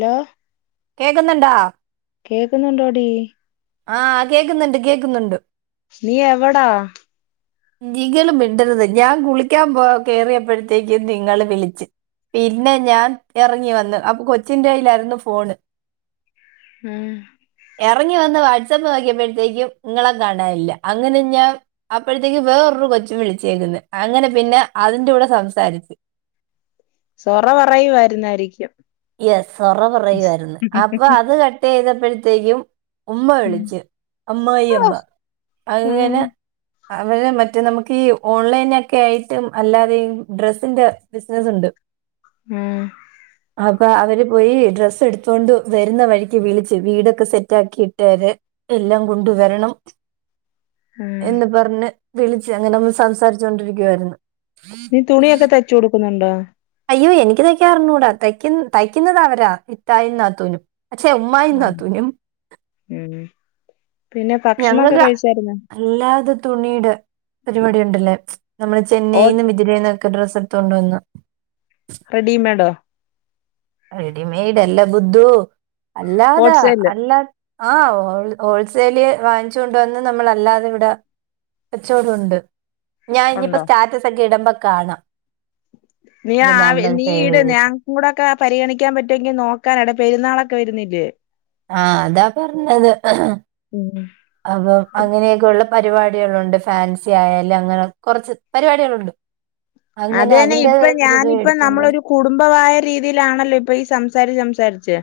Law കേക്ക് ന്ന്ണ്ടോ? കേക്കുന്നുണ്ടോടീ ആഹ് കേക്ക് ന്ന്ണ്ട്, കേക്ക് ന്ന്ണ്ട് നീ എവടാ? നി കേള് മിണ്ടരുത്. ഞാ കുളിക്കാൻ പോ കേറിയപ്പോഴത്തേക്കും നിങ്ങള് വിളിച്ച്. പിന്നെ ഞാൻ എറങ്ങി വന്ന്. അപ്പൊ കൊച്ചിന്റെയ്യിലായിരുന്നു ഫോണ്. ഉം എറങ്ങി വന്ന് വാട്സപ്പ് നോക്കിയപ്പോഴത്തേക്കും ങ്ങളെ കാണാനില്ല. അങ്ങനെ ഞാ പ്പഴത്തേക്ക് വേറൊരു കൊച്ചും വിളിച്ചേക്കന്ന്. അങ്ങനെ പിന്നെ അതിൻ്റൂടെ സംസാരിച്ച്. സൊറ പറയുവായിരുന്നായിരിക്കും. എസ്. സൊറ പറയുയായി ര്ന്ന്. അപ്പൊ അത് കട്ടൈ യ്തപ്പോഴത്തേക്കും ഉമ്മ ഉം വിളിച്ച്. അമ്മായി അമ്മ ഉം അങ്ങനെ അവര് മറ്റേ നമുക്ക് ഈ ഓൺലൈനെക്കെ ആയിട്ടും അല്ലാതെയും ഡ്രസ്സ്ന്റെ ബിസിനസ്സ് ണ്ട്. ഉം അപ്പൊ അവര് പോയി ഡ്രസ്സെട് ത്തോണ്ട് വരുന്ന വഴിക്ക് വിളിച്ച്. വീടൊക്കെ സെറ്റാക്കിയിട്ടേരെ എല്ലാം കൊണ്ട് വരണം എന്ന് പറഞ്ഞ് വിളിച്ച്. അങ്ങനെ ഒന്ന് സംസാരിച്ചേണ്ടിരിക്കുവായിര്ന്ന്. നീ തുണിയൊക്കെ തഴിച്ച് കൊടുക്കുന്നുണ്ടോ? അയ്യോ എനിക്ക് തയ്ക്കാൻ അറിഞ്ഞൂടാ. തായ്ക്കുന്ന് തയ്ക്കുന്നത് അവരാ. ഇത്തായും, നാത്തൂനും. അച്ഛേ ഉമ്മായും, ഉം നാതുനും. പിന്നെ ഭക്ഷണൊക്കെ ഞങ്ങക്ക് കഴിച്ചായിരുന്നോ അല്ലാതെ തുണിയ്ടെ പരിപാടി ഉണ്ടല്ലേ. നമ്മള് ഓ ചെന്നൈയിന്ന് തിരീന്നൊക്കെ ഡ്രസ്സ് ട്ത്തൊണ്ടോന്ന റെഡീമേഡോ? റെഡിമേഡ് അല്ല ബുദ്ധൂ. അല്ലാതാ ഹോൾസെയില് അല്ലാ അഹ് ഹോൾ ഹോൾസൈല് വാങ്ങിച്ചു കൊണ്ട് വന്ന് നമ്മള് അല്ലാതെ ഇവ്ടെ തച്ചോട് ഉണ്ട്. ഞാ ഇഞ്ഞിപ്പോ ഉണ്ടോ സ്റ്റാറ്റൊസൊക്കെ ഇടുമ്പ കാണ. നീ ആവ്. നീ ഇട് ഞാ കൂടെക്കെ പരിഗണിക്കാ പറ്റൊങ്കി നോക്കാനാണ്. പെരുന്നാളൊക്കെ വരുന്നില്ലേ. ആഹ് അതാ പർഞ്ഞത്. ഉം അപ്പം അങ്ങനെയൊക്കെള്ള പരിപാടികളുണ്ട്. ഫാൻസി ആയാല് അങ്ങനെ കൊറച്ച് പരിപാടികളൊണ്ട്. അത് എന്നെ ഇപ്പം ഞാനിപ്പം എടുത്തുണ്ട് നമ്മളൊരു കുടുംബമായൊര് രീതിയിലാണല്ലോ ഇപ്പൊ ഈ സംസാരിച്ച്, സംസാരിച്ച്.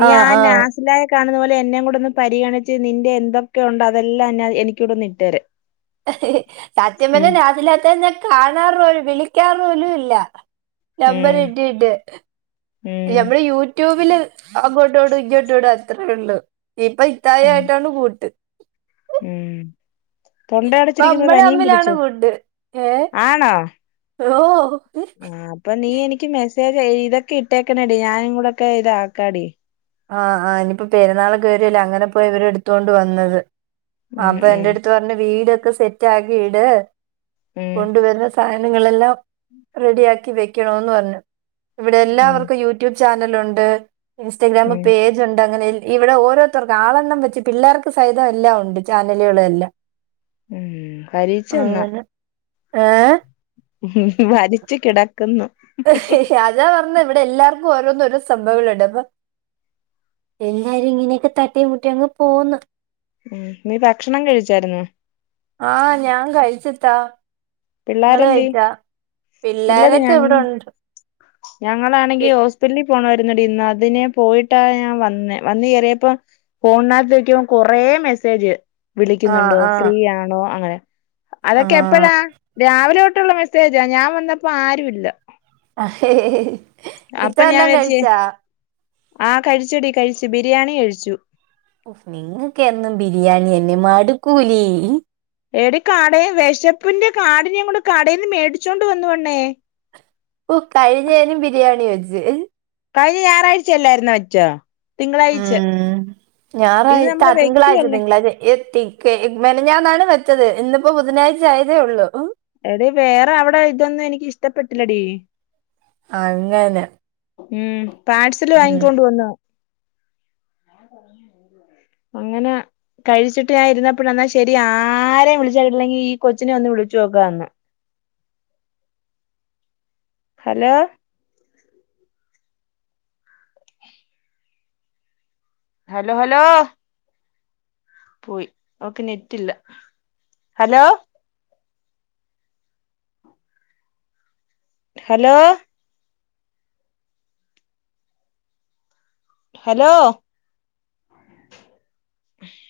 നീ ആ നാസി ന്തായ കാണുന്നത് പോലെ എന്നെയും കൂടൊന്ന് പരിഗണിച്ച് നിൻ്റെ എന്തൊക്കെ ഉണ്ടൊ അതെല്ലാം ഞാൻ എനിക്കൂടി ഒന്ന് ഇട്ടെ രാൻ. സത്യം പർഞ്ഞാ നാസിലാത്താനെ ഞാൻ കാണാറ് പോലും, വിളിക്കാറ് പോലും ഇല്ല. നമ്പർ ഉം കിട്ടീട്ട്. ഉം ഞമ്മൾ യൂ ട്യൂബില് അങ്ങോട്ടോടും ഇങ്ങോട്ടോടും അത്രയേ ഉള്ളൂ. ഇപ്പം ഇത്തായ് ഉം ആയിട്ടാണ് കൂട്ട്. ഉം. തൊണ്ട ഇപ്പൊ അടിച്ചിരിക്കുന്നത് നമ്മള് പനിയും തമ്മിലാണ് പിടിച്ചോ? കൂട്ട് ഏ ആണോ ഓ ആ അപ്പൊ നീ എനിക്ക് മെസ്സേജ് ഇതൊക്കെ ഇട്ടേക്കണേടി ഞാനും കൂടെക്കെ ഇതാക്കാടി ആ ആ ഇനിയിപ്പോ പെരുന്നാളൊക്കെ വരോല്ലേ അങ്ങനെ പോയി ഇവര് എടുത്തൊണ്ട് വന്നത് ആ ഉം അപ്പ ഉം എന്റെ എട്ത്ത് പർഞ് വീട് ഒക്കെ സെറ്റ് ആക്കി ഇട് ഉം കൊണ്ടുവരുന്ന സ സാനങ്ങളെല്ലാം റെഡി ആക്കി വെക്കണോന്ന് പർഞ്ഞു ഇവടെ ഉം എല്ലാവർക്കും യു യൂട്യൂബ് ചാനലുണ്ട് ഇൻസ്റ്റഗ്രാമ് ഉം പേ ജു ഉണ്ട് അങ്ങനെ ഇവടെ ഓരോര്ത്തർക്ക് ആളെണ്ണം വെച്ച് പിള്ളേർക്ക് സഹിതം എല്ലാം ഉണ്ട് ചാനലുകള് എല്ലാം ഉം കരീച്ച എന്നാ അങ്ങനെ ഏ വരിച് കിടക്കുന്നു അതാ പർഞ്ഞെ ഇവടെ എല്ലാർക്കും ഓരോന്നും ഓരോ സംവങ്ങളുണ്ട് അപ്പൊ എല്ലാരും ഇങ്ങനെയൊക്കെ തട്ടി മുട്ടി അങ്ങ് പോന്ന് ഉം നീ ഭക്ഷണം കഴിച്ചായിര്ന്നോ ആ ഞാൻ കഴിച് ഇത്താ ഇങ്ങള് പിള്ളാരെന്തേ കഴിച്ചാ ഇല്ലടി പിള്ളെരൊക്ക ഞങ്ങ ഇവടോണ്ട് ഞങ്ങളാണെങ്കി ഹോസ്പിറ്റൽലി പോണായിര്ന്നടി ഇന്ന് അതിനെ പോയിട്ടാ ഞാൻ വന്നേ വന്ന് കേറിയപ്പോ ഫോൺനകത്ത് നോക്കിയപ്പം കൊറേ മെസ്സേജ് ആ വിളിക്കുന്നുണ്ടോ ആ ഫ്രീ ആണോ അങ്ങനെ അതൊക്കെ എപ്പഴാ ആ രാവിലെ തോട്ടുള്ള മെസ്സേജാ ഞാൻ വന്നപ്പോ ആരു ഇല്ല ഇത്ത അപ്പൊ ഞാൻ വല്ലോം വിചാരിച്ച് കഴിച്ചാ ആ കഴിച്ചടി കഴിച്ചു ബിരിയാണി കഴിച്ചു ഉഫ് നിങ്ങക്ക് എന്നും ബിരിയാണി യന്നെ മടുക്കൂലേ എടി കടയിൽ വെശപ്പിന്റെ കാഠിന്യംകൊണ്ട് കടയിൽ നിന്ന് മേടിച്ചോണ്ട് വന്ന് പെണ്ണേ ഓ കഴിഞ്ഞേനും ബിരിയാണി വെച്ച് കഴിഞ്ഞ ഞായറാഴ്ചയല്ലായിരുന്നോ വെച്ച ഉം ഇത് ഞാറായ്ച്ച ആ നമ്മള് തിങ്കളാഴ്ച്ച വെക്കുവല്ലേ തിങ്കളാഴ്ച്ച എത്തി ക്കെ മെനഞ്ഞാന്നാണ് വെച്ചത് ഇന്നിപ്പോ ബുധനാഴ്ച ആയതേ ഒള്ളൂ എടി വേറെ അവടെ ഇതൊന്നും എനിക്ക് ഇഷ്ടപ്പെട്ടില്ലടി അങ്ങനെ ഉം പായ്സല് ഉം. വാങ്ങികൊണ്ട് വന്ന അങ്ങന കഴിച്ചിട്ട് ഞാൻ ഇരുന്നപ്പോഴ എന്നാ ശരി ആരേ വിളിച്ച കിട്ടില്ലെങ്കി ഈ കൊച്ചിനെ ഒന്ന് വിളിച്ചു നോക്കാന്ന് ഹലോ ഹലോ ഹലോ പോയി ഓക്ക് നെറ്റില്ല ഹലോ ഹലോ ഹലോ ആഹ്